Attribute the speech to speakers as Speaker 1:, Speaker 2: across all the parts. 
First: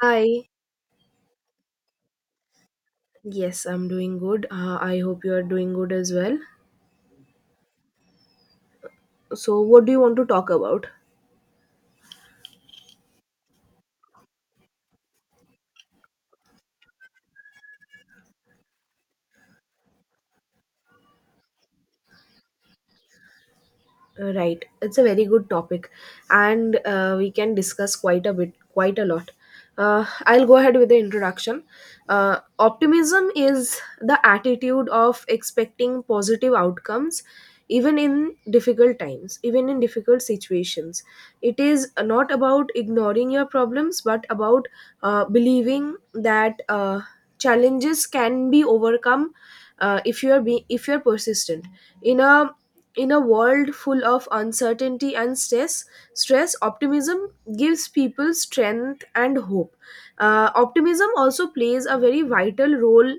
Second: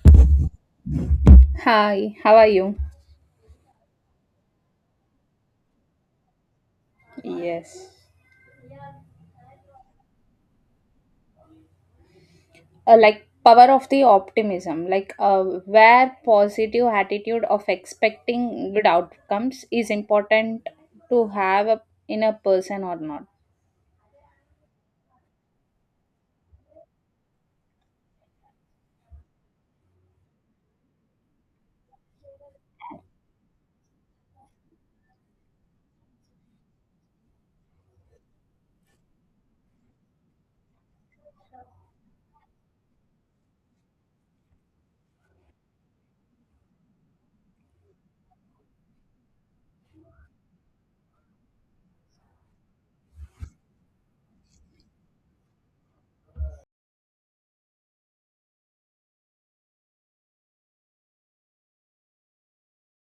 Speaker 1: Hi.
Speaker 2: Hi, how are you?
Speaker 1: Yes, I'm doing good. I hope you are doing good as well.
Speaker 2: Yes.
Speaker 1: So, what do you want to talk about?
Speaker 2: Like power of the optimism, where positive attitude of expecting good outcomes is important to in a person or not.
Speaker 1: Right, it's a very good topic, and we can discuss quite a lot. I'll go ahead with the introduction. Optimism is the attitude of expecting positive outcomes, even in difficult times, even in difficult situations. It is not about ignoring your problems, but about believing that challenges can be overcome if you are persistent in a in a world full of uncertainty and stress. Optimism gives people strength and hope. Optimism also plays a very vital role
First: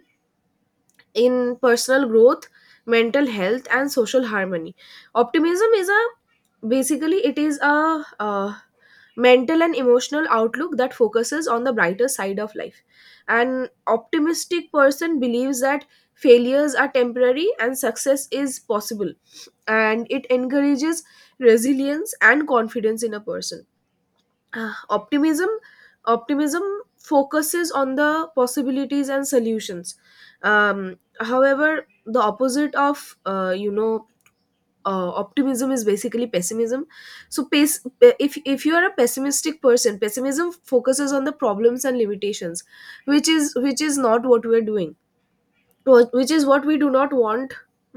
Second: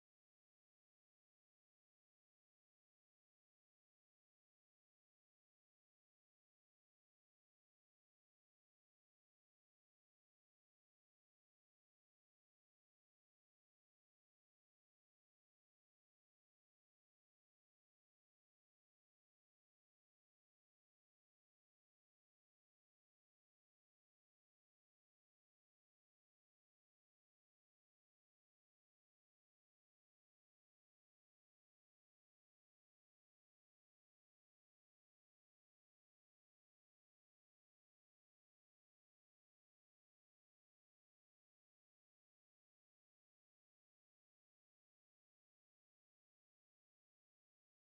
Speaker 1: in personal growth, mental health, and social harmony. Optimism is a Basically it is a mental and emotional outlook that focuses on the brighter side of life. An optimistic person believes that failures are temporary and success is possible, and it encourages resilience and confidence in a person. Ah, optimism optimism focuses on the possibilities and solutions. However, the opposite of optimism is basically pessimism. So if you are a pessimistic person, pessimism focuses on the problems and limitations, which is not what we're doing. Which is what we do not want,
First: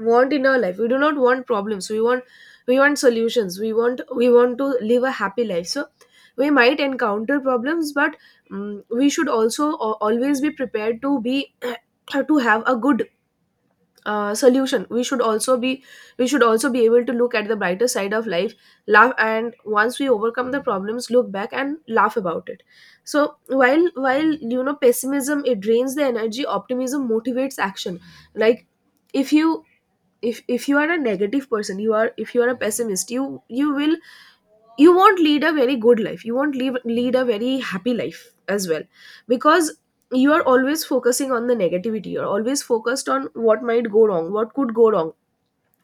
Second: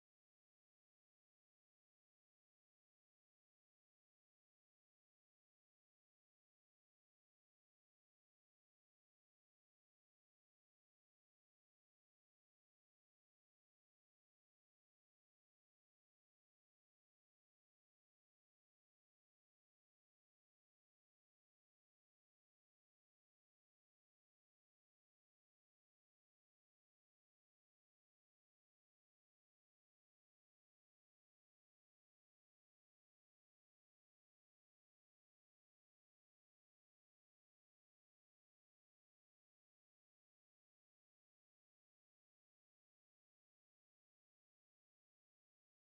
Speaker 1: in our life. We do not want problems, we want, we want solutions, we want to live a happy life. So we might encounter problems, but we should also always be prepared to be to have a good solution. We should also be able to look at the brighter side of life, laugh, and once we overcome the problems, look back and laugh about it. So while you know, pessimism, it drains the energy, optimism motivates action. Like if you if you are a negative person, you are, if you are a pessimist, you will, you won't lead a very good life you won't leave, lead a very happy life as well, because you are always focusing on the negativity, you're always focused on what might go wrong, what could go wrong,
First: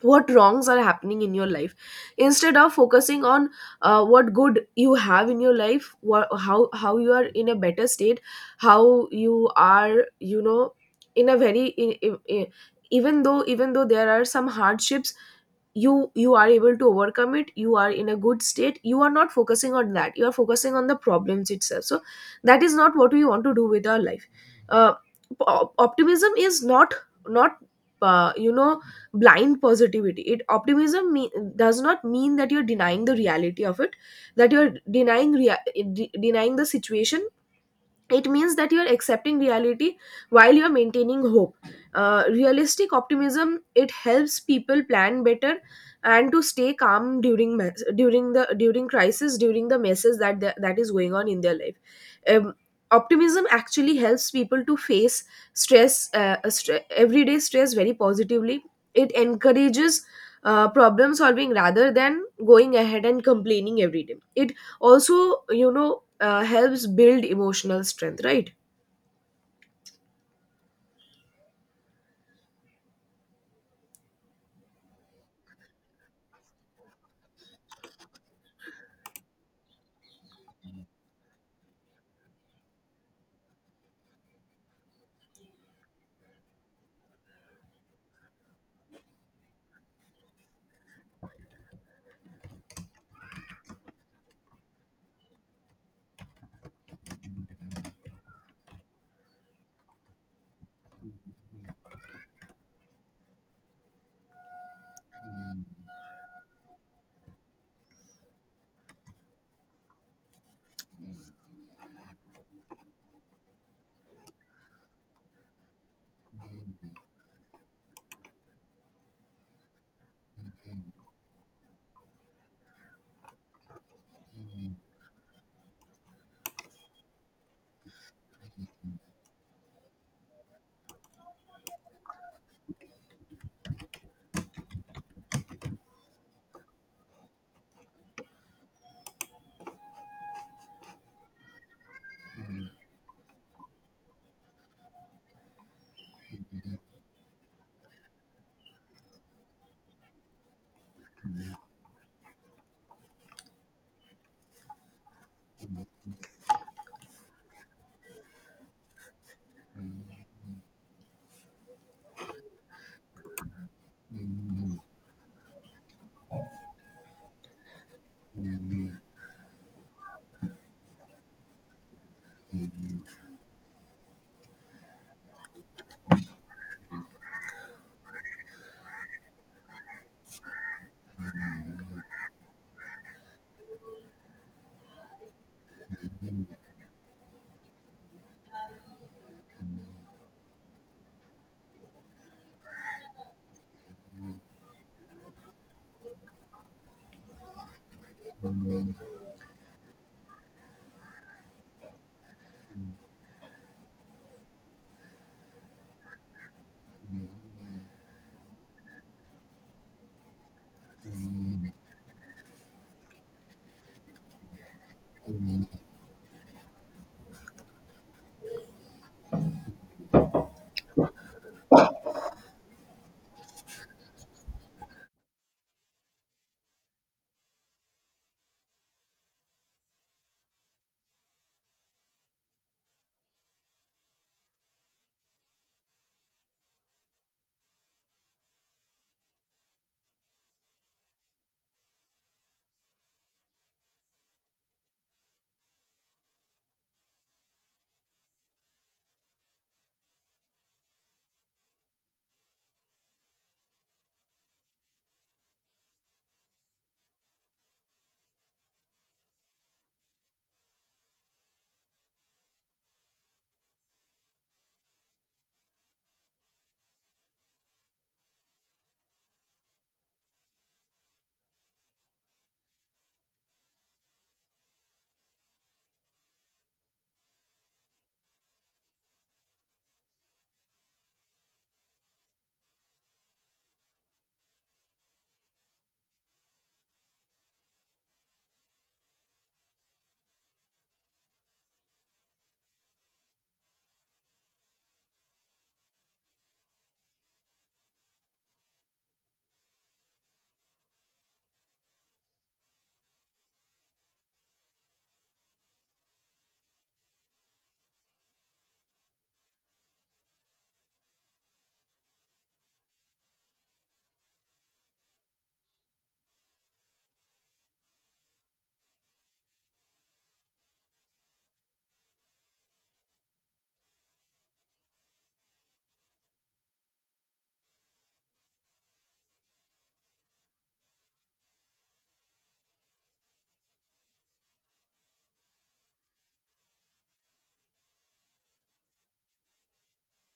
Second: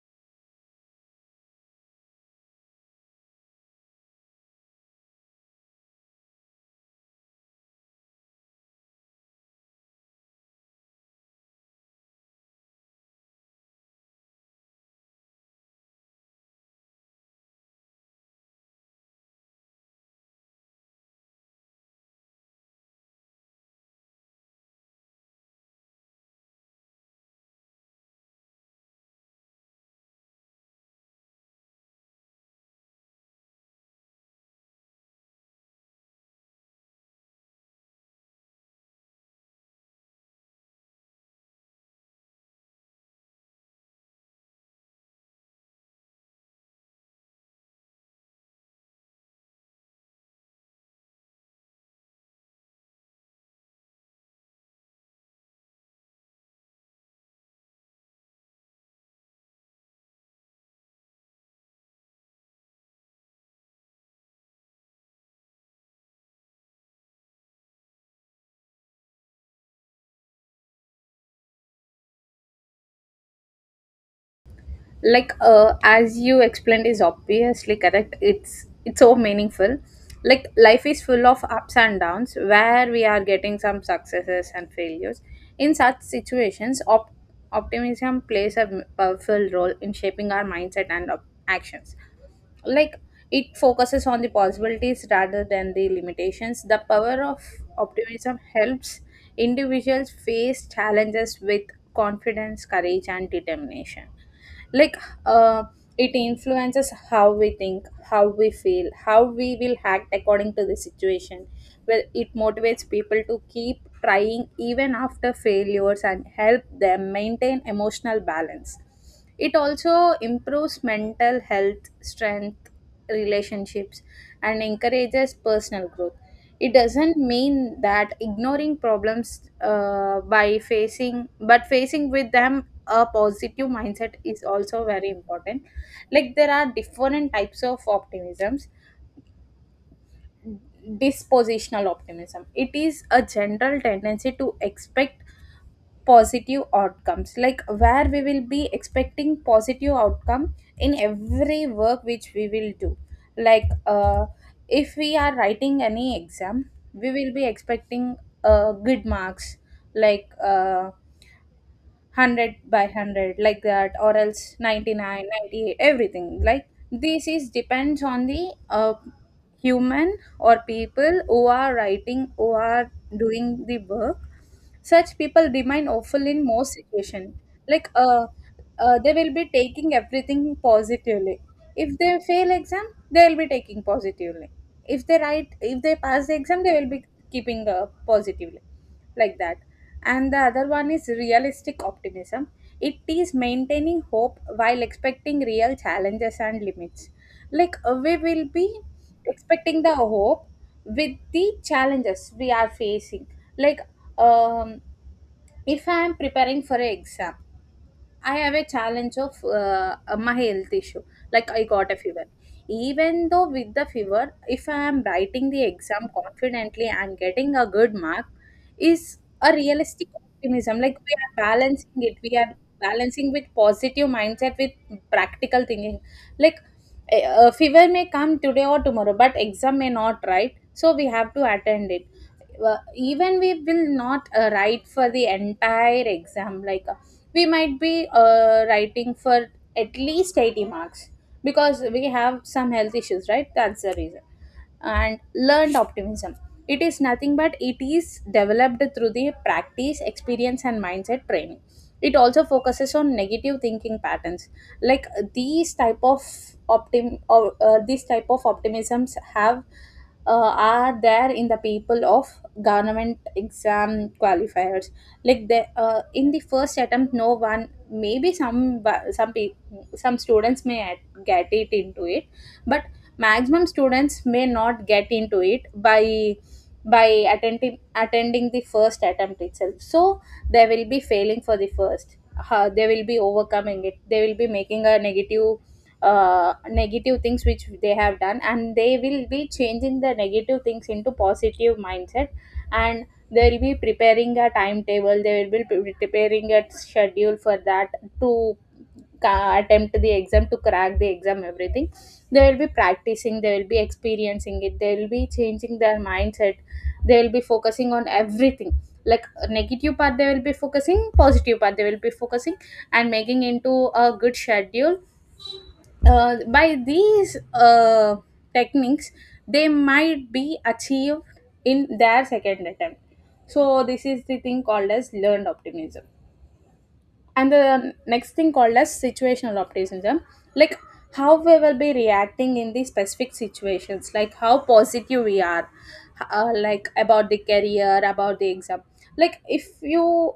Speaker 1: what wrongs are happening in your life, instead of focusing on what good you have in your life, what, how you are in a better state, how you are, you know, in a very even though, even though there are some hardships, you are able to overcome it, you are in a good state, you are not focusing on that, you are focusing on the problems itself. So that is not what we want to do with our life. uh, Optimism is not, not, uh, you know blind positivity. It optimism me- does not mean that you're denying the reality of it, that you're denying the situation. It means that you are accepting reality while you are maintaining hope. Realistic optimism, it helps people plan better and to stay calm during the, during crisis, during the messes that is going on in their life. Optimism actually helps people to face everyday stress very positively. It encourages problem solving rather than going ahead and complaining every day. It also, you know, helps build emotional strength, right?
Speaker 2: Like as you explained is obviously correct. It's so meaningful. Like life is full of ups and downs where we are getting some successes and failures. In such situations, optimism plays a powerful role in shaping our mindset and actions. Like it focuses on the possibilities rather than the limitations. The power of optimism helps individuals face challenges with confidence, courage and determination. Like uh, it influences how we think, how we feel, how we will act according to the situation, where it motivates people to keep trying even after failures and help them maintain emotional balance. It also improves mental health strength, relationships, and encourages personal growth. It doesn't mean that ignoring problems by facing, but facing with them a positive mindset is also very important. Like there are different types of optimisms. Dispositional optimism, it is a general tendency to expect positive outcomes, like where we will be expecting positive outcome in every work which we will do. Like if we are writing any exam, we will be expecting good marks, like 100 by 100, like that, or else 99, 98, everything like this is depends on the human or people who are writing, who are doing the work. Such people remain awful in most situation. like uh, they will be taking everything positively. If they fail exam, they will be taking positively. If they write, if they pass the exam, they will be keeping positively, like that. And the other one is realistic optimism. It is maintaining hope while expecting real challenges and limits. Like we will be expecting the hope with the challenges we are facing. Like um, if I am preparing for an exam, I have a challenge of my health issue. Like I got a fever. Even though with the fever, if I am writing the exam confidently and getting a good mark, is a realistic optimism. Like we are balancing it. We are balancing with positive mindset with practical thinking. Like a fever may come today or tomorrow, but exam may not, right? So we have to attend it well, even we will not write for the entire exam. We might be writing for at least 80 marks because we have some health issues, right? That's the reason. And learned optimism, it is nothing but it is developed through the practice, experience and mindset training. It also focuses on negative thinking patterns. Like these type of optim or these type of optimisms have are there in the people of government exam qualifiers. Like they in the first attempt, no one, maybe some some some students may get it into it, but maximum students may not get into it by attending the first attempt itself. So they will be failing for the first they will be overcoming it. They will be making a negative negative things which they have done, and they will be changing the negative things into positive mindset. And they will be preparing a timetable. They will be preparing a schedule for that to attempt the exam, to crack the exam, everything. They will be practicing, they will be experiencing it, they will be changing their mindset. They will be focusing on everything. Like negative part they will be focusing, positive part they will be focusing, and making into a good schedule. By these techniques they might be achieved in their second attempt. So this is the thing called as learned optimism. And the next thing called as situational optimism. Like how we will be reacting in the specific situations, like how positive we are like about the career, about the exam. Like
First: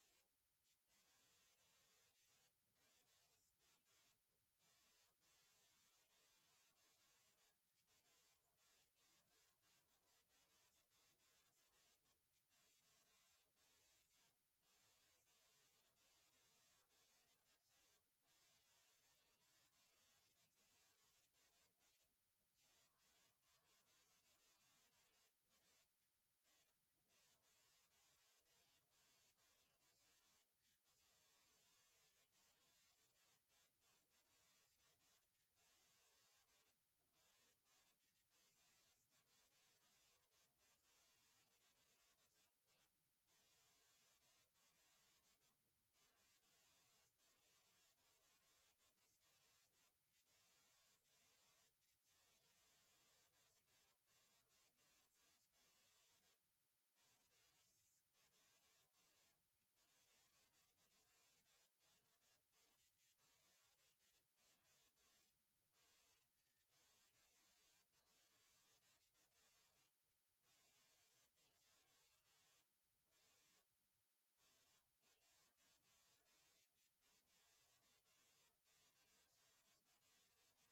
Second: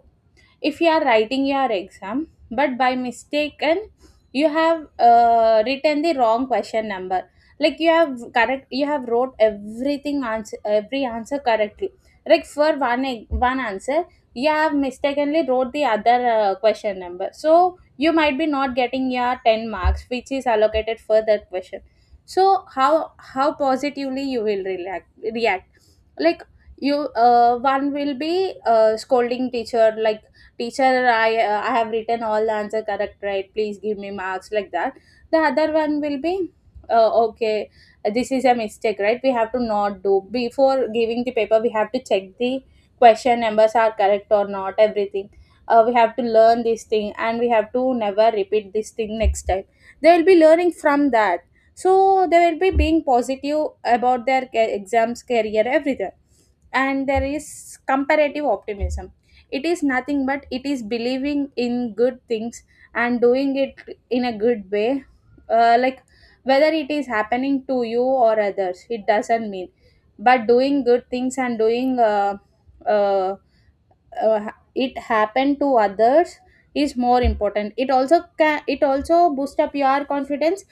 Speaker 2: if you are writing your exam, but by mistaken you have written the wrong question number. Like you have correct, you have wrote everything, answer every answer correctly. Like for one one answer, you have mistakenly wrote the other question number, so you might be not getting your 10 marks which is allocated for that question. So how positively you will react. Like you one will be scolding teacher, like teacher, I have written all the answer correct right, please give me marks, like that. The other one will be, okay, this is a mistake right, we have to not do. Before giving the paper we have to check the question numbers are correct or not, everything. We have to learn this thing, and we have to never repeat this thing next time. They will be learning from that. So they will be being positive about their exams, career, everything. And there is comparative optimism. It is nothing but it is believing in good things and doing it in a good way. Like whether it is happening to you or others, it doesn't mean, but doing good things and doing uh, uh, it happened to others is more important. It also can, it also boost up your confidence,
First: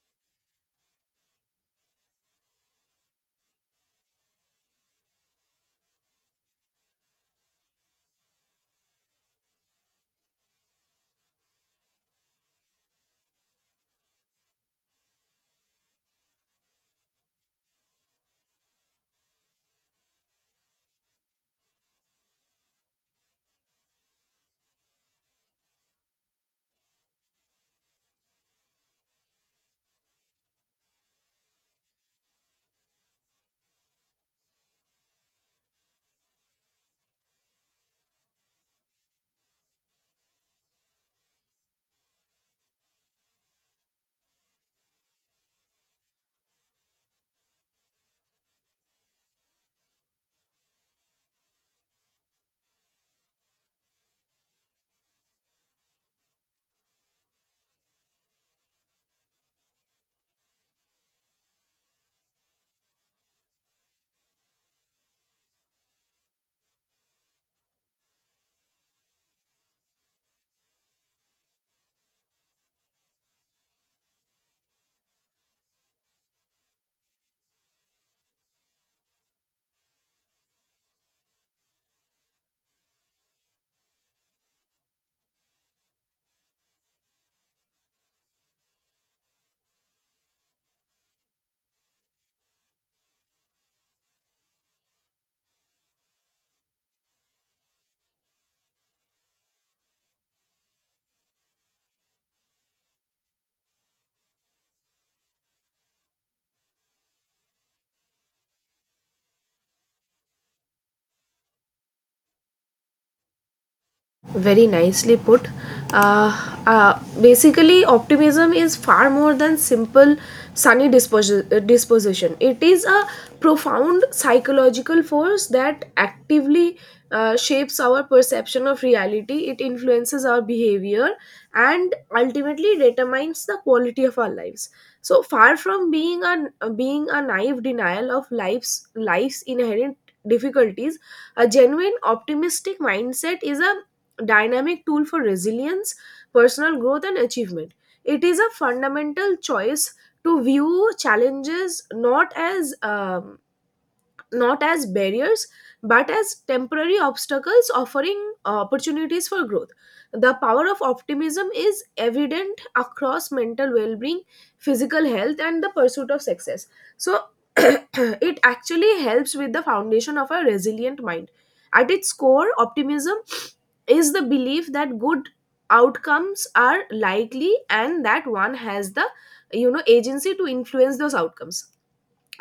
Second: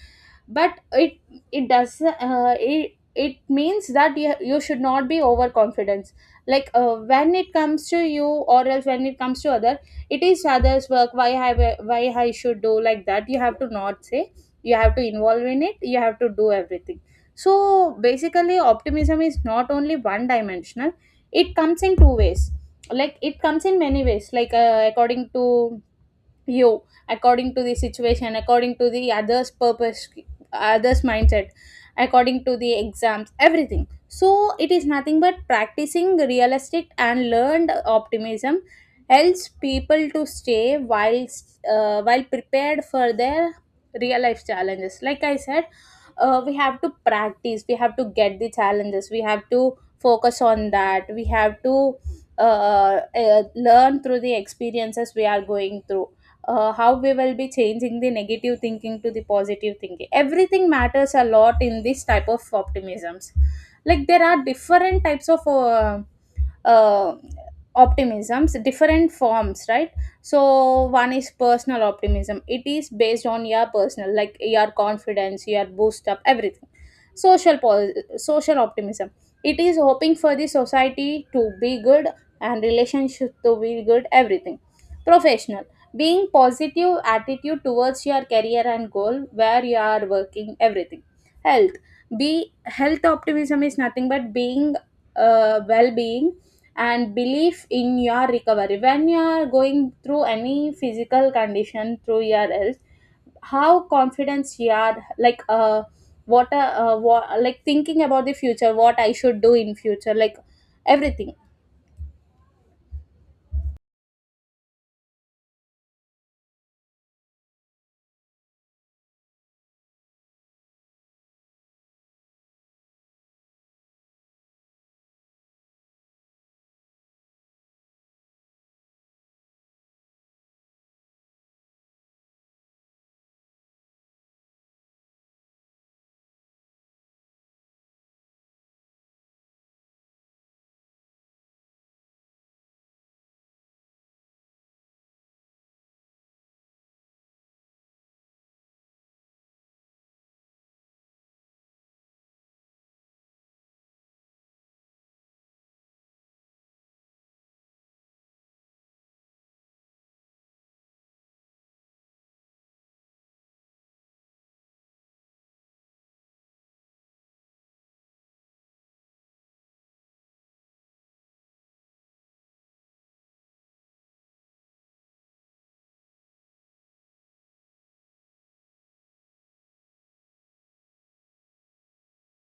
Speaker 2: but it does, it it means that you should not be overconfident. Like when it comes to you, or else when it comes to other, it is others work, why i, why I should do like that, you have to not say, you have to involve in it, you have to do everything. So basically optimism is not only one dimensional. It comes in two ways, like it comes in many ways, like according to you, according to the situation, according to the others purpose, others mindset, according to the exams, everything. So it is nothing but practicing realistic and learned optimism helps people to stay while prepared for their real life challenges. Like I said, we have to practice, we have to get the challenges, we have to focus on that, we have to learn through the experiences we are going through. How we will be changing the negative thinking to the positive thinking, everything matters a lot in this type of optimisms. Like there are different types of uh, optimisms, different forms, right? So one is personal optimism. It is based on your personal, like your confidence, your boost up, everything. Social social optimism, it is hoping for the society to be good and relationship to be good, everything. Professional, being positive attitude towards your career and goal where you are working, everything. Health, be health optimism is nothing but being well-being and belief in your recovery when you are going through any physical condition through your health. How confidence you are, like uh, what, like thinking about the future, what I should do in future, like everything.
Speaker 1: Very nicely put. Uh, Basically, optimism is far more than simple disposition. It is a profound psychological force that actively shapes our perception of reality. It influences our behavior and ultimately determines the quality of our lives. So far from being a being a naive denial of life's inherent difficulties, a genuine optimistic mindset is a dynamic tool for resilience, personal growth, and achievement. It is a fundamental choice to view challenges not as barriers but as temporary obstacles offering opportunities for growth. The power of optimism is evident across mental well-being, physical health, and the pursuit of success. So it actually helps with the foundation of a resilient mind. At its core, optimism is the belief that good outcomes are likely and that one has the, you know, agency to influence those outcomes.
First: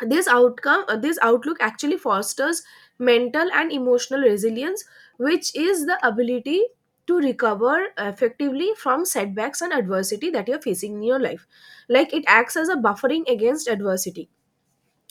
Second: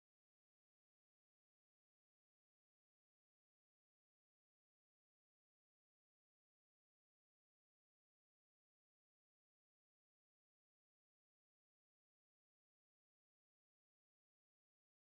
Speaker 1: This outlook actually fosters mental and emotional resilience, which is the ability to recover effectively from setbacks and adversity that you're facing in your life. Like it acts as a buffering against adversity.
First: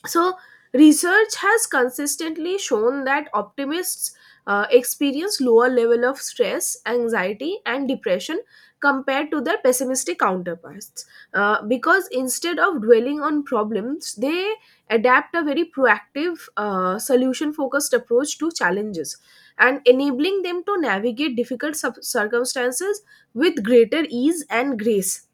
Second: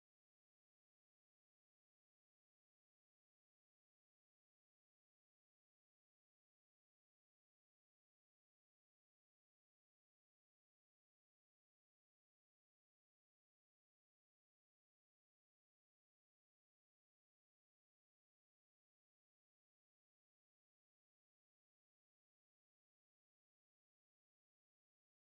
Speaker 1: So, research has consistently shown that optimists experience lower level of stress, anxiety, and depression compared to their pessimistic counterparts. Because instead of dwelling on problems, they adapt a very proactive, solution focused approach to challenges and enabling them to navigate circumstances with greater ease and grace.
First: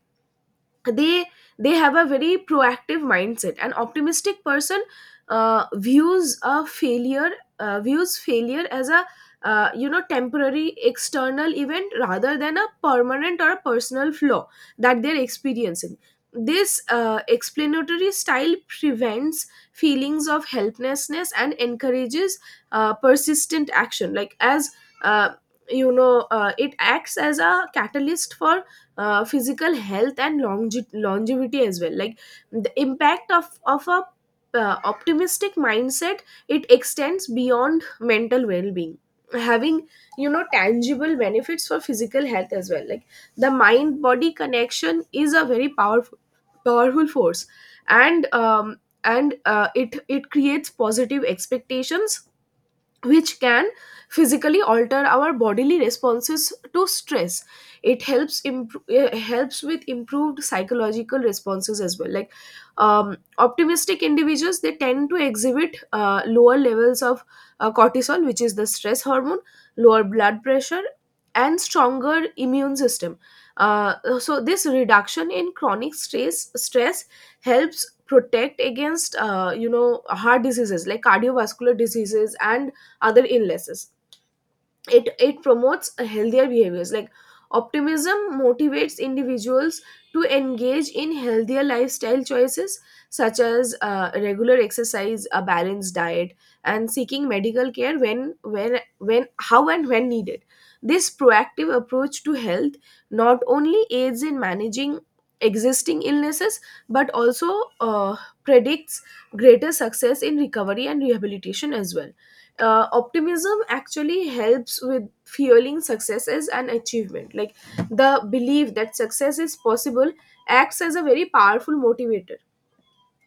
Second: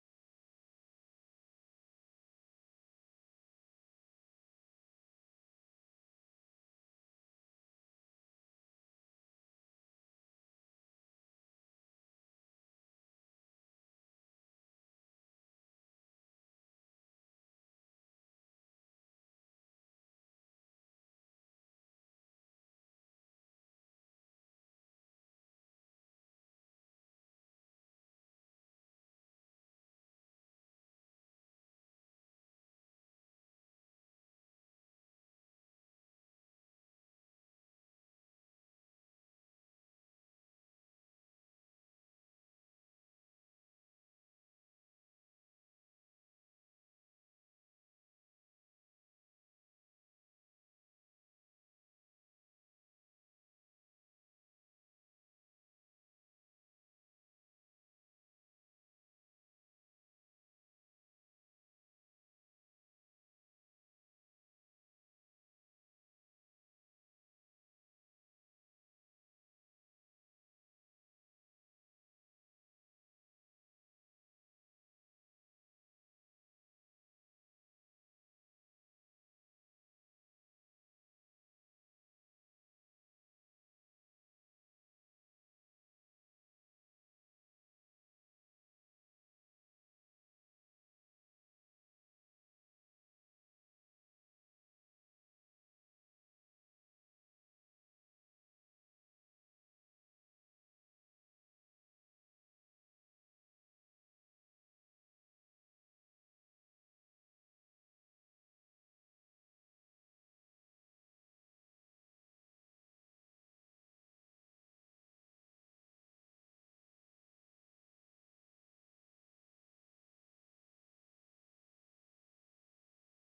Speaker 1: they they have a very proactive mindset. An optimistic person uh, views a failure views failure as a, temporary external event rather than a permanent or a personal flaw that they're experiencing. This explanatory style prevents feelings of helplessness and encourages persistent action. Like as uh, you know It acts as a catalyst for physical health and longevity as well. Like the impact of a optimistic mindset, it extends beyond mental well-being, having, you know, tangible benefits for physical health as well. Like the mind body connection is a very powerful force. And it, it creates positive expectations which can physically alter our bodily responses to stress. It helps improve helps with improved psychological responses as well. Like optimistic individuals, they tend to exhibit lower levels of cortisol, which is the stress hormone, lower blood pressure, and stronger immune system. uh, so this reduction in chronic stress stress helps protect against, heart diseases like cardiovascular diseases and other illnesses. It promotes a healthier behaviors. Like optimism motivates individuals to engage in healthier lifestyle choices such as regular exercise, a balanced diet, and seeking medical care when, when how and when needed. This proactive approach to health not only aids in managing existing illnesses but also uh, predicts greater success in recovery and rehabilitation as well. Optimism actually helps with fueling successes and achievement. Like the belief that success is possible acts as a very powerful motivator.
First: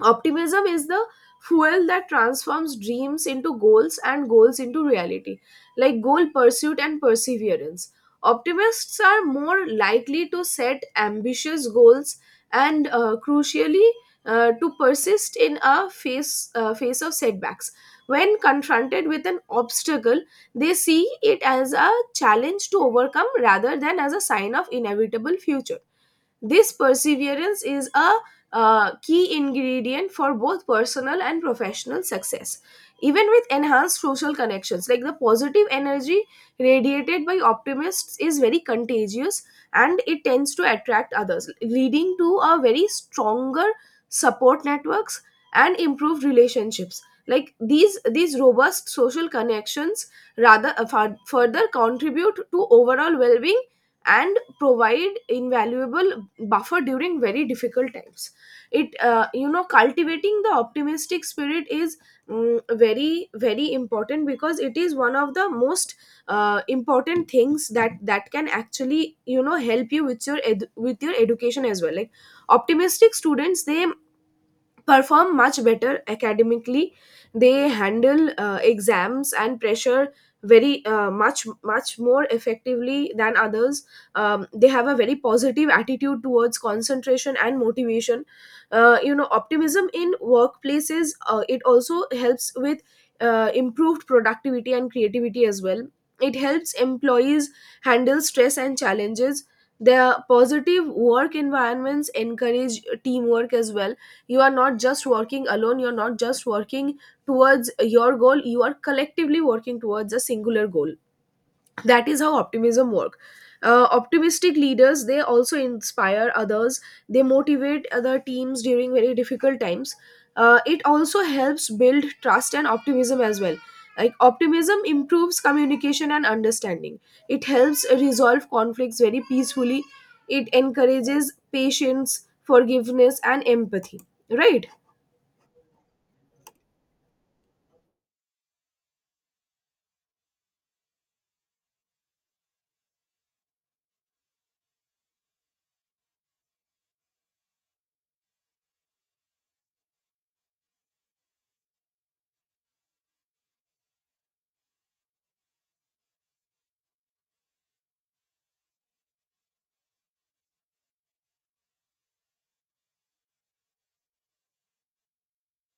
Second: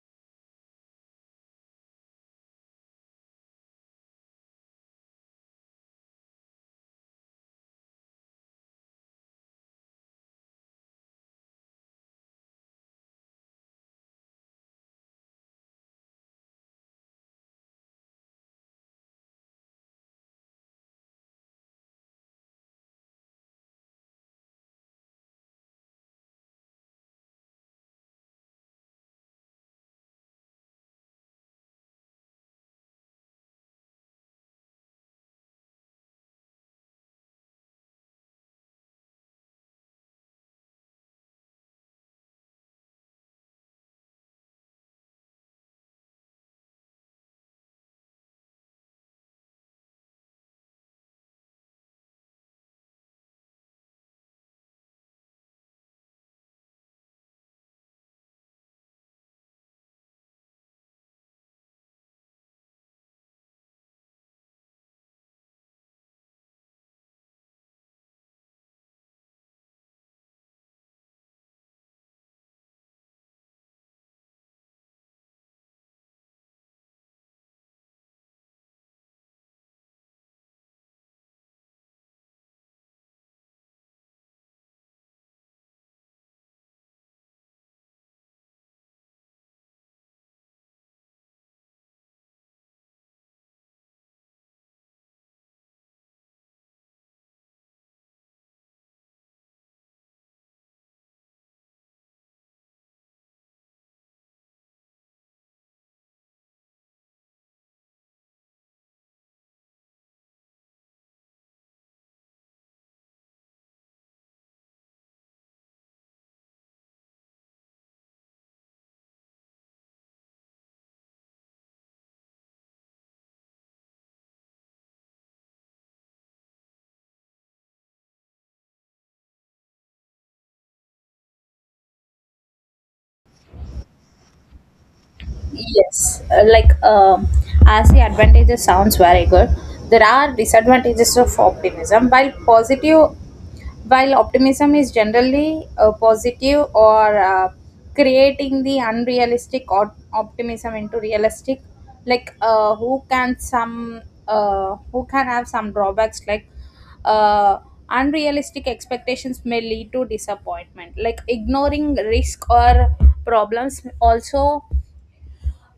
Speaker 1: Optimism is the fuel that transforms dreams into goals and goals into reality, like goal pursuit and perseverance. Optimists are more likely to set ambitious goals and, crucially, to persist in a face face of setbacks. When confronted with an obstacle, they see it as a challenge to overcome rather than as a sign of inevitable future. This perseverance is a key ingredient for both personal and professional success. Even with enhanced social connections, like the positive energy radiated by optimists is very contagious, and it tends to attract others, leading to a very stronger support networks and improved relationships. Like these robust social connections further contribute to overall well-being and provide invaluable buffer during very difficult times. It, cultivating the optimistic spirit is very important because it is one of the most important things that can actually, you know, help you with your with your education as well. Like optimistic students, they perform much better academically. They handle exams and pressure very, much more effectively than others. They have a very positive attitude towards concentration and motivation. Optimism in workplaces, it also helps with improved productivity and creativity as well. It helps employees handle stress and challenges. The positive work environments encourage teamwork as well. You are not just working alone, you're not just working towards your goal, you are collectively working towards a singular goal. That is how optimism work. Optimistic leaders, they also inspire others, they motivate other teams during very difficult times. It also helps build trust and optimism as well. Like optimism improves communication and understanding, it helps resolve conflicts very peacefully, it encourages patience, forgiveness, and empathy, right?
Speaker 2: Yes, like as the advantages sounds very good, there are disadvantages of optimism. While optimism is generally positive or creating the unrealistic or optimism into realistic, like who can some who can have some drawbacks, like uh, unrealistic expectations may lead to disappointment, like ignoring risk or problems also,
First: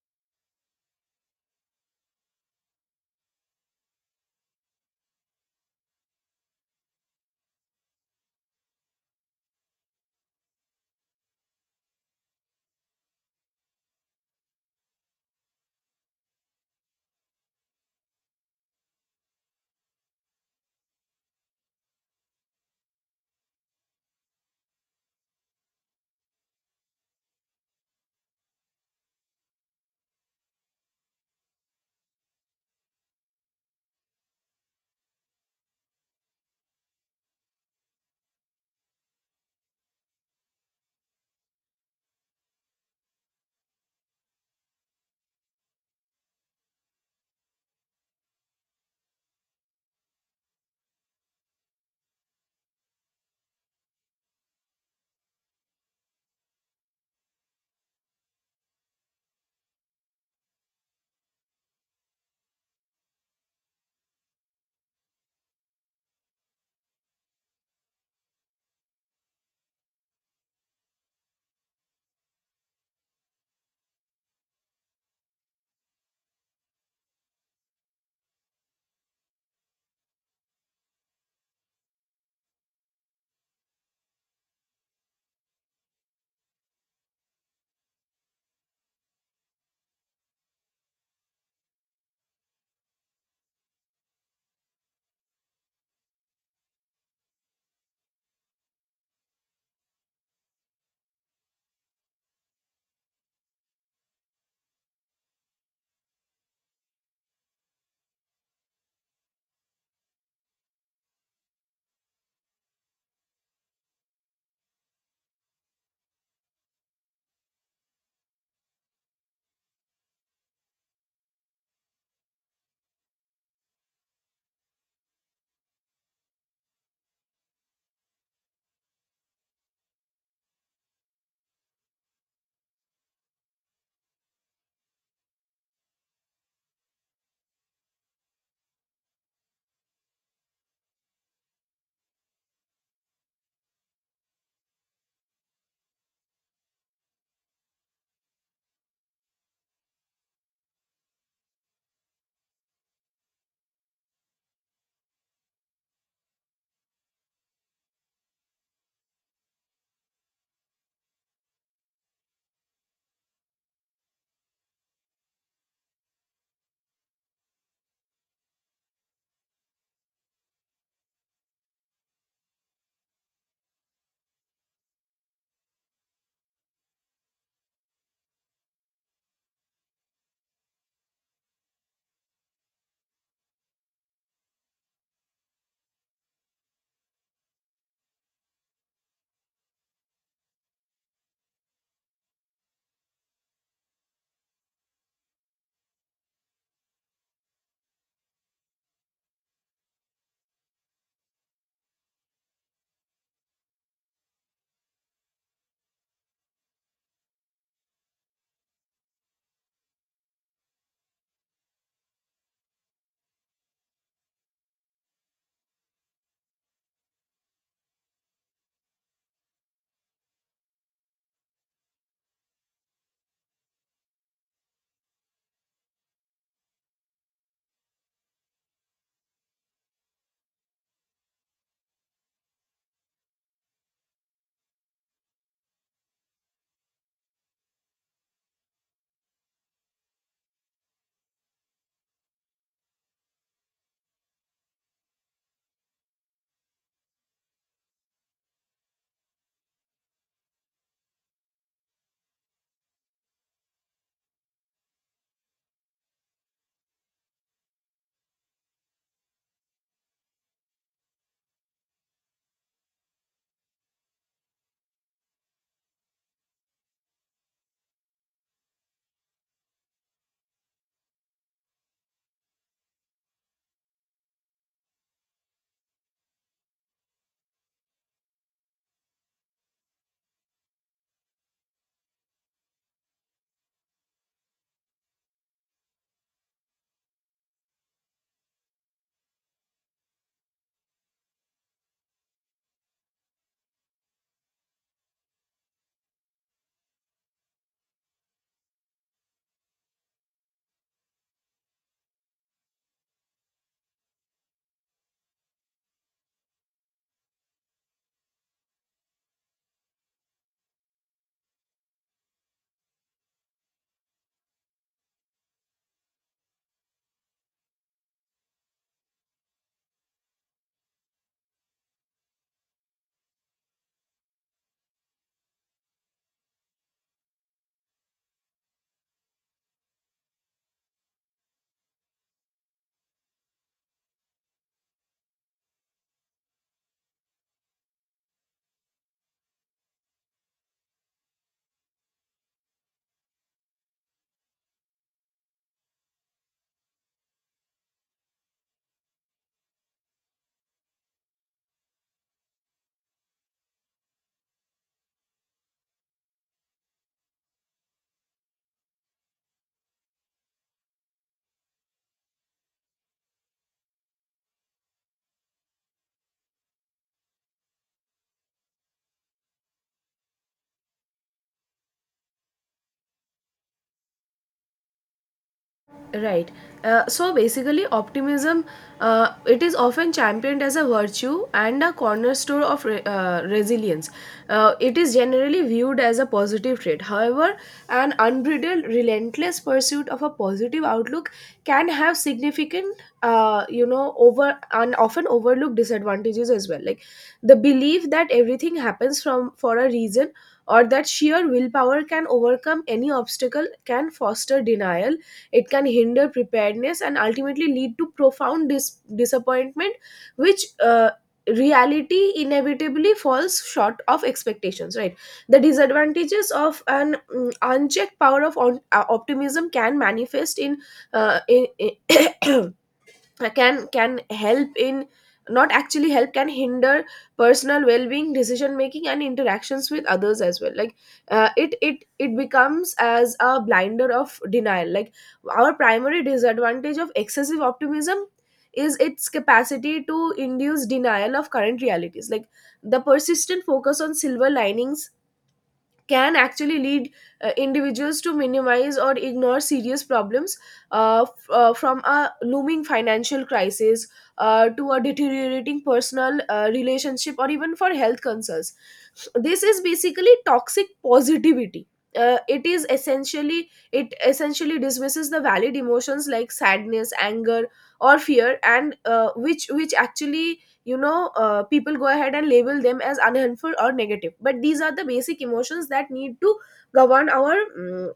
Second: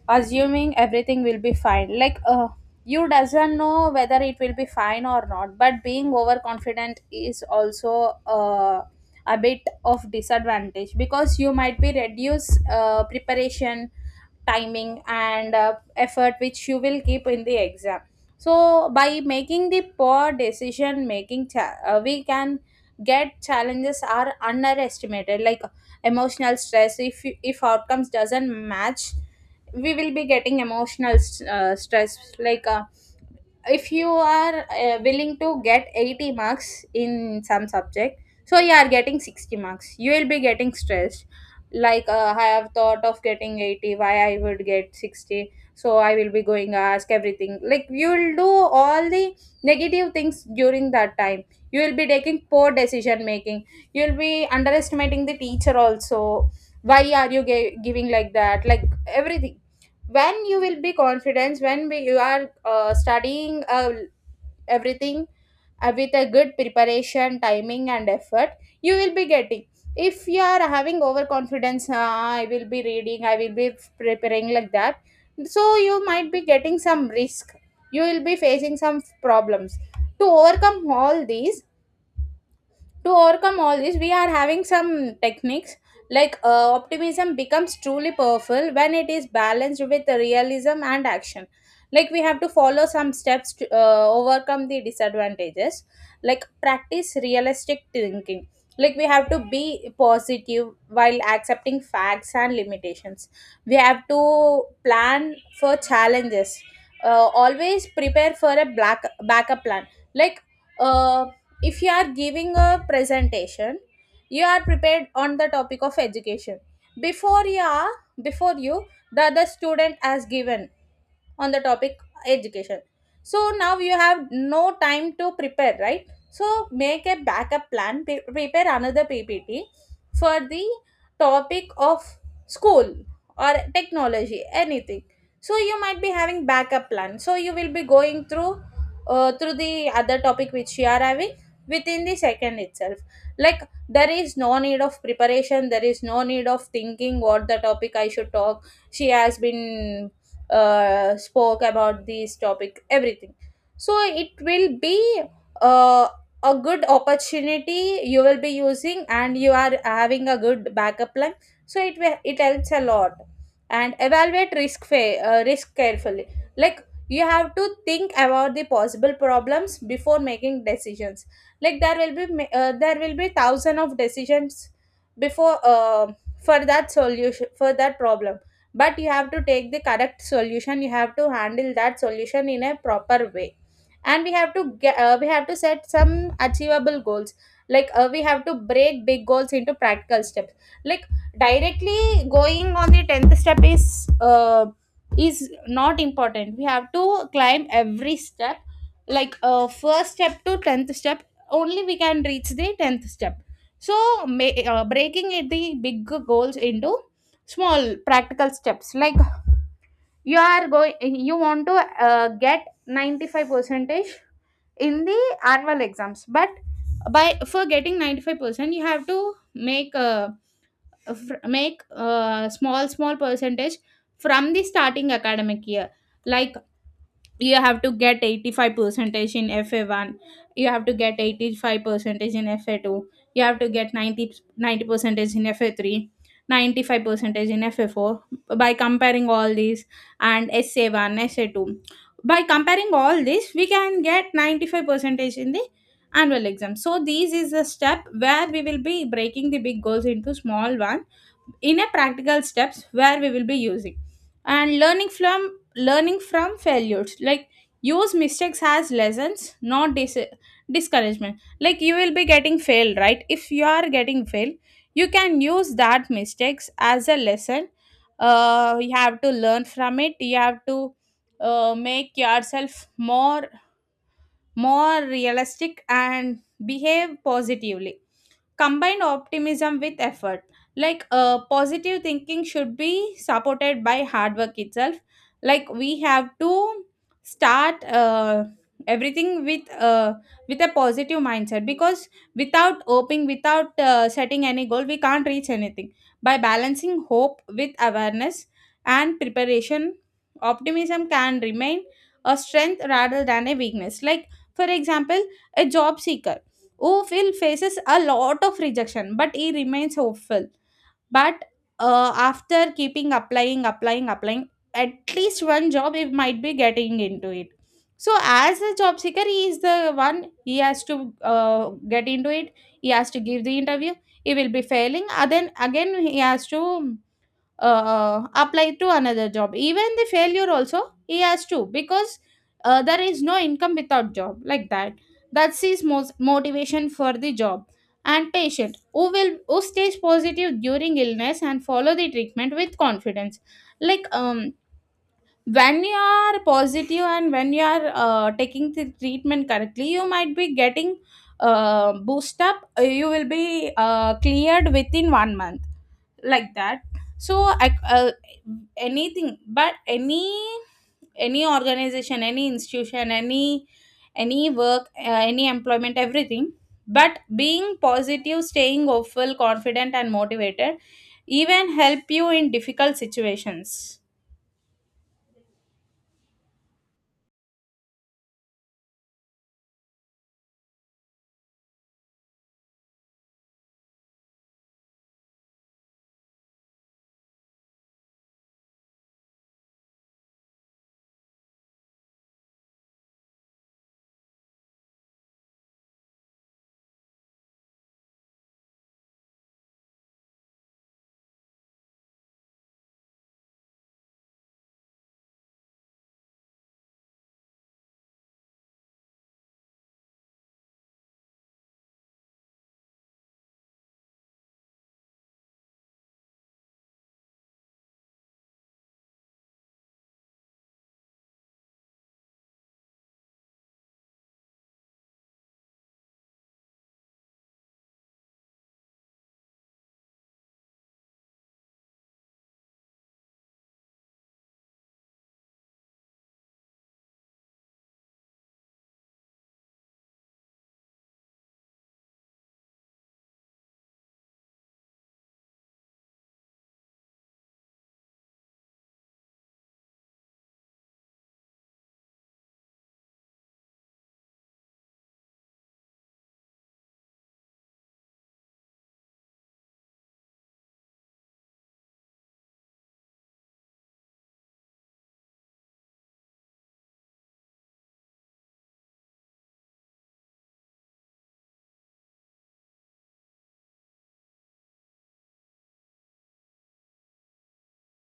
Speaker 2: assuming everything will be fine. Like you doesn't know whether it will be fine or not, but being overconfident is also a bit of disadvantage, because you might be reduce preparation timing and effort which you will keep in the exam. So by making the poor decision making we can get challenges are underestimated. Like emotional stress, if outcomes doesn't match, we will be getting emotional stress. Like if you are willing to get 80 marks in some subject, so you are getting 60 marks, you will be getting stressed. Like I have thought of getting 80, why I would get 60, so I will be going ask everything, like you will do all the negative things during that time. You will be taking poor decision making, you will be underestimating the teacher also, why are you giving like that, like everything. When you will be confident, when you are studying everything with a good preparation timing and effort, you will be getting, if you are having overconfidence, I will be reading, I will be preparing like that, so you might be getting some risk, you will be facing some problems. To overcome all these, to overcome all this, we are having some techniques. Like optimism becomes truly powerful when it is balanced with realism and action. Like we have to follow some steps to overcome the disadvantages. Like practice realistic thinking, like we have to be positive while accepting facts and limitations. We have to plan for challenges. Always prepare for a black backup plan. like uh, if you are giving a presentation, you are prepared on the topic of education before you are before you the other student has given on the topic education, so now you have no time to prepare, right? So make a backup plan, prepare another ppt for the topic of school or technology, anything. So you might be having backup plan, so you will be going through through the other topic which you are having within the second itself. Like, there is no need of preparation, there is no need of thinking what the topic I should talk. She has been spoke about this topic, everything. So it will be uh, a good opportunity you will be using and you are having a good backup plan, so it helps a lot. And evaluate risk carefully. Like, you have to think about the possible problems before making decisions. Like, there will be thousand of decisions before for that solution, for that problem. But you have to take the correct solution, you have to handle that solution in a proper way. And we have to get we have to set some achievable goals. We have to break big goals into practical steps. Like, directly going on the 10th step is not important. We have to climb every step, first step to 10th step, only we can reach the 10th step. So breaking it the big goals into small practical steps. Like, you are going, you want to get 95 percentage in the annual exams, but by for getting 95%, you have to make a make a small small percentage from the starting academic year. Like, you have to get 85 percentage in fa1, you have to get 85 percentage in fa2, you have to get 90 percentage in fa3, 95 percentage in fa4. By comparing all these and sa1 sa2, by comparing all this we can get 95 percentage in the annual exam. So this is a step where we will be breaking the big goals into small one, in a practical steps where we will be using and learning from failures. Like, use mistakes as lessons, not discouragement. Like, you will be getting failed, right? If you are getting failed, you can use that mistakes as a lesson. You have to learn from it. You have to make yourself more realistic and behave positively. Combine optimism with effort. Positive thinking should be supported by hard work itself. Like, we have to start everything uh, with a positive mindset, because without hoping, without setting any goal, we can't reach anything. By balancing hope with awareness and preparation, optimism can remain a strength rather than a weakness. Like, for example, a job seeker who Phil faces a lot of rejection, but he remains hopeful. But after keeping applying, applying, applying, at least one job he might be getting into it. So as a job seeker, he is the one, he has to get into it. He has to give the interview. He will be failing. Then again, he has to apply to another job, even the failure also he has to, because there is no income without job, like that. That's his most motivation for the job. And patient who will who stays positive during illness and follow the treatment with confidence. Like, when you are positive and when you are taking the treatment correctly, you might be getting boost up, you will be cleared within one month, like that. So I uh, anything, but any organization, any institution, any work, any employment, everything. But being positive, staying hopeful, confident and motivated, even help you in difficult situations.
Speaker 1: Right. So basically, optimism, it is often championed as a virtue and a cornerstone of resilience. It is generally viewed as a positive trait. However, an unbridled, relentless pursuit of a positive outlook can have significant, you know, over and often overlooked disadvantages as well. Like the belief that everything happens from for a reason, or that sheer willpower can overcome any obstacle, can foster denial. It can hinder preparedness and ultimately lead to profound disappointment, which reality inevitably falls short of expectations, right? The disadvantages of an unchecked power of optimism can manifest in uh, in, in can help in, not actually help can hinder personal well-being, decision making, and interactions with others as well. Like it becomes as a blinder of denial. Like, our primary disadvantage of excessive optimism is its capacity to induce denial of current realities. Like, the persistent focus on silver linings can actually lead individuals to minimize or ignore serious problems, from a looming financial crisis, to a deteriorating personal relationship, or even for health concerns. This is basically toxic positivity. It essentially dismisses the valid emotions like sadness, anger, or fear, and which actually, people go ahead and label them as unhelpful or negative, but these are the basic emotions that need to govern our mm,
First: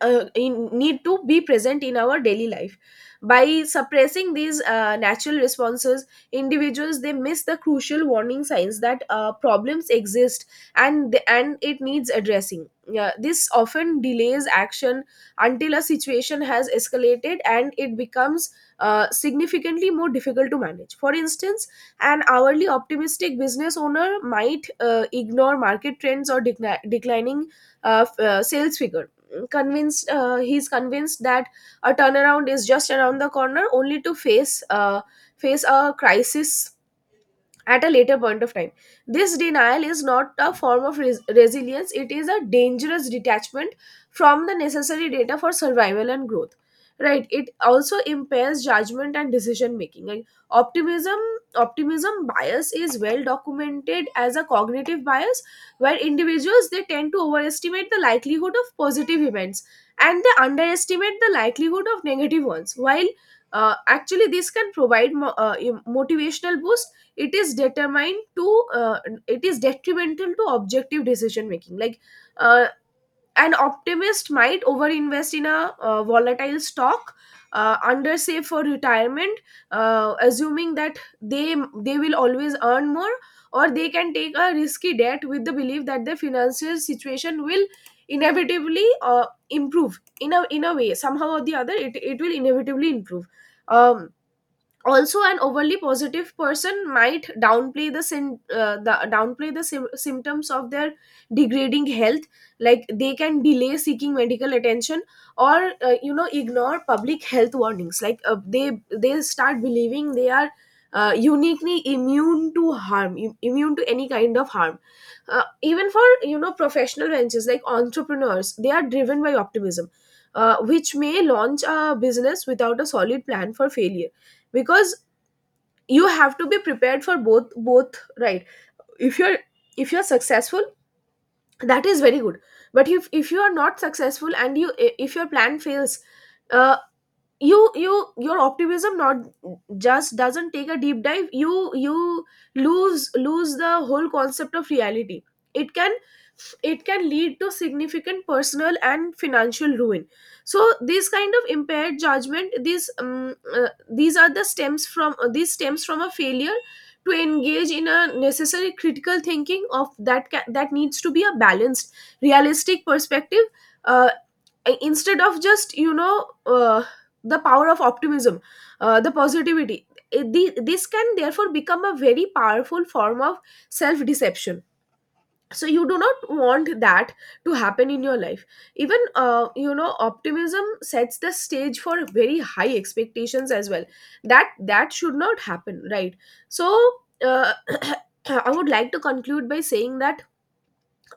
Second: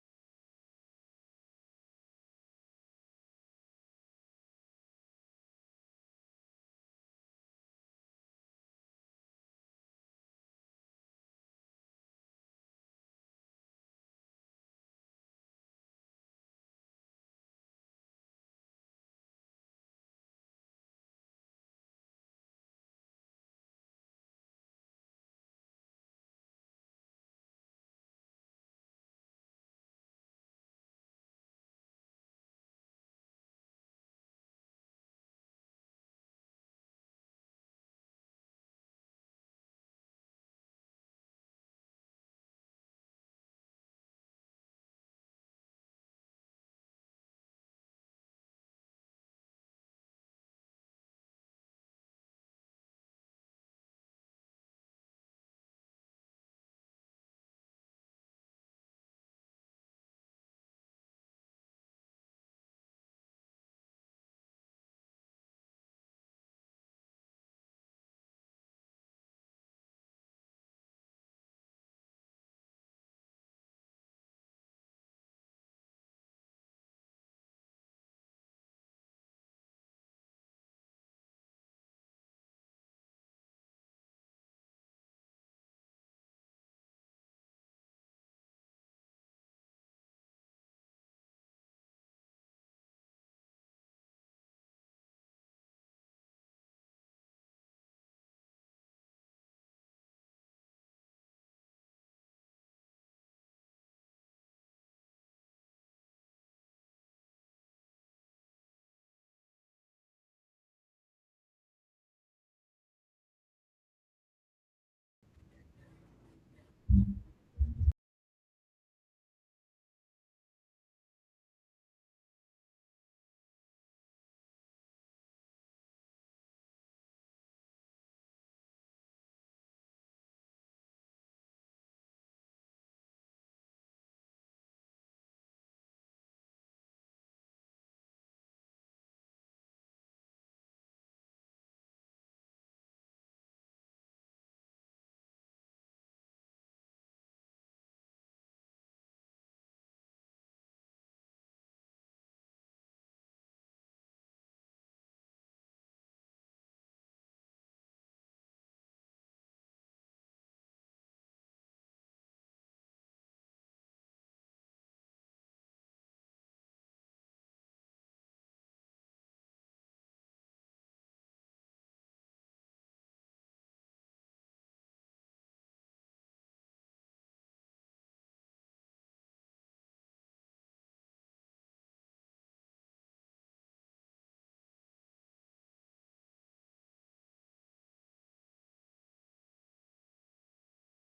Speaker 1: uh, in, need to be present in our daily life. By suppressing these natural responses, individuals, they miss the crucial warning signs that problems exist and it needs addressing, yeah, this often delays action until a situation has escalated and it becomes significantly more difficult to manage. For instance, an hourly optimistic business owner might ignore market trends or declining sales figures, convinced he's convinced that a turnaround is just around the corner, only to face face a crisis at a later point of time. This denial is not a form of resilience, it is a dangerous detachment from the necessary data for survival and growth. Right, it also impairs judgment and decision making. Optimism bias is well documented as a cognitive bias, where individuals, they tend to overestimate the likelihood of positive events and they underestimate the likelihood of negative ones. While actually this can provide motivational boost, it is determined to uh, it is detrimental to objective decision making. Like, uh, an optimist might overinvest in a volatile stock, under for retirement, assuming that they will always earn more, or they can take a risky debt with the belief that their financial situation will inevitably improve, in a way, somehow or the other, it will inevitably improve. um, Also, an overly positive person might downplay the symptoms of their degrading health. Like, they can delay seeking medical attention or, ignore public health warnings. Like, they start believing they are uniquely immune to harm, immune to any kind of harm. Even for, you know, professional ventures, like entrepreneurs, they are driven by optimism, which may launch a business without a solid plan for failure, because you have to be prepared for both. Right? If you're, if you're successful, that is very good, but if you are not successful and you, if your plan fails, uh you, your optimism not just doesn't take a deep dive, you lose the whole concept of reality. it can it can lead to significant personal and financial ruin. So these kind of impaired judgment, these are the stems from these stems from a failure to engage in a necessary critical thinking of that needs to be a balanced, realistic perspective, uh, instead of just, you know, the power of optimism, the positivity. This can therefore become a very powerful form of self deception, so you do not want that to happen in your life. Even, optimism sets the stage for very high expectations as well. That should not happen, right? So, uh, I would like to conclude by saying that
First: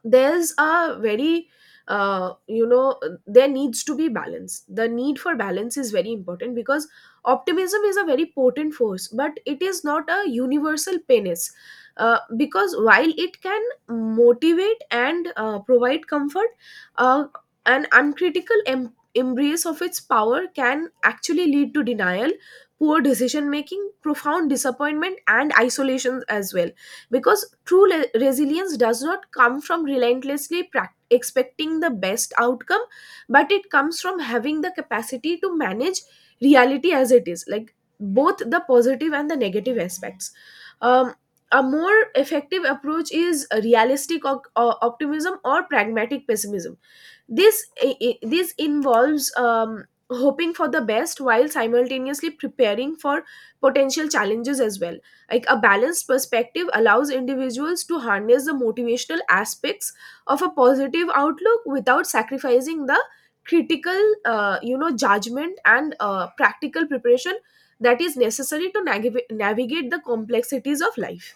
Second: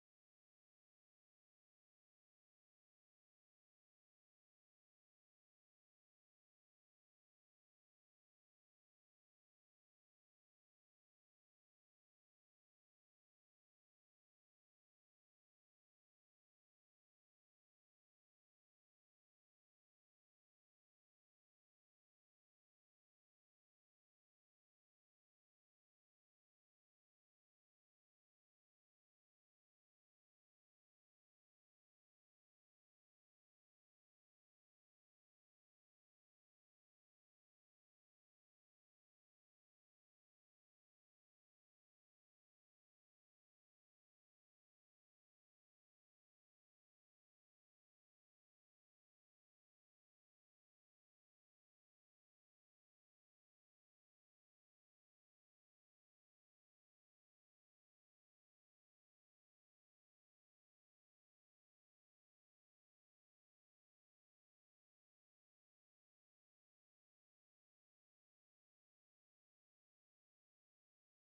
Speaker 1: there's a very, uh, you know there needs to be balance. The need for balance is very important, because optimism is a very potent force, but it is not a universal penis, because while it can motivate and provide comfort, uh, an uncritical embrace of its power can actually lead to denial, poor decision making, profound disappointment, and isolation as well, because true resilience does not come from relentlessly expecting the best outcome, but it comes from having the capacity to manage reality as it is, like both the positive and the negative aspects. um, a more effective approach is realistic optimism, or pragmatic pessimism. This involves, hoping for the best while simultaneously preparing for potential challenges as well. Like, a balanced perspective allows individuals to harness the motivational aspects of a positive outlook without sacrificing the critical, judgment and practical preparation that is necessary to navigate the complexities of life.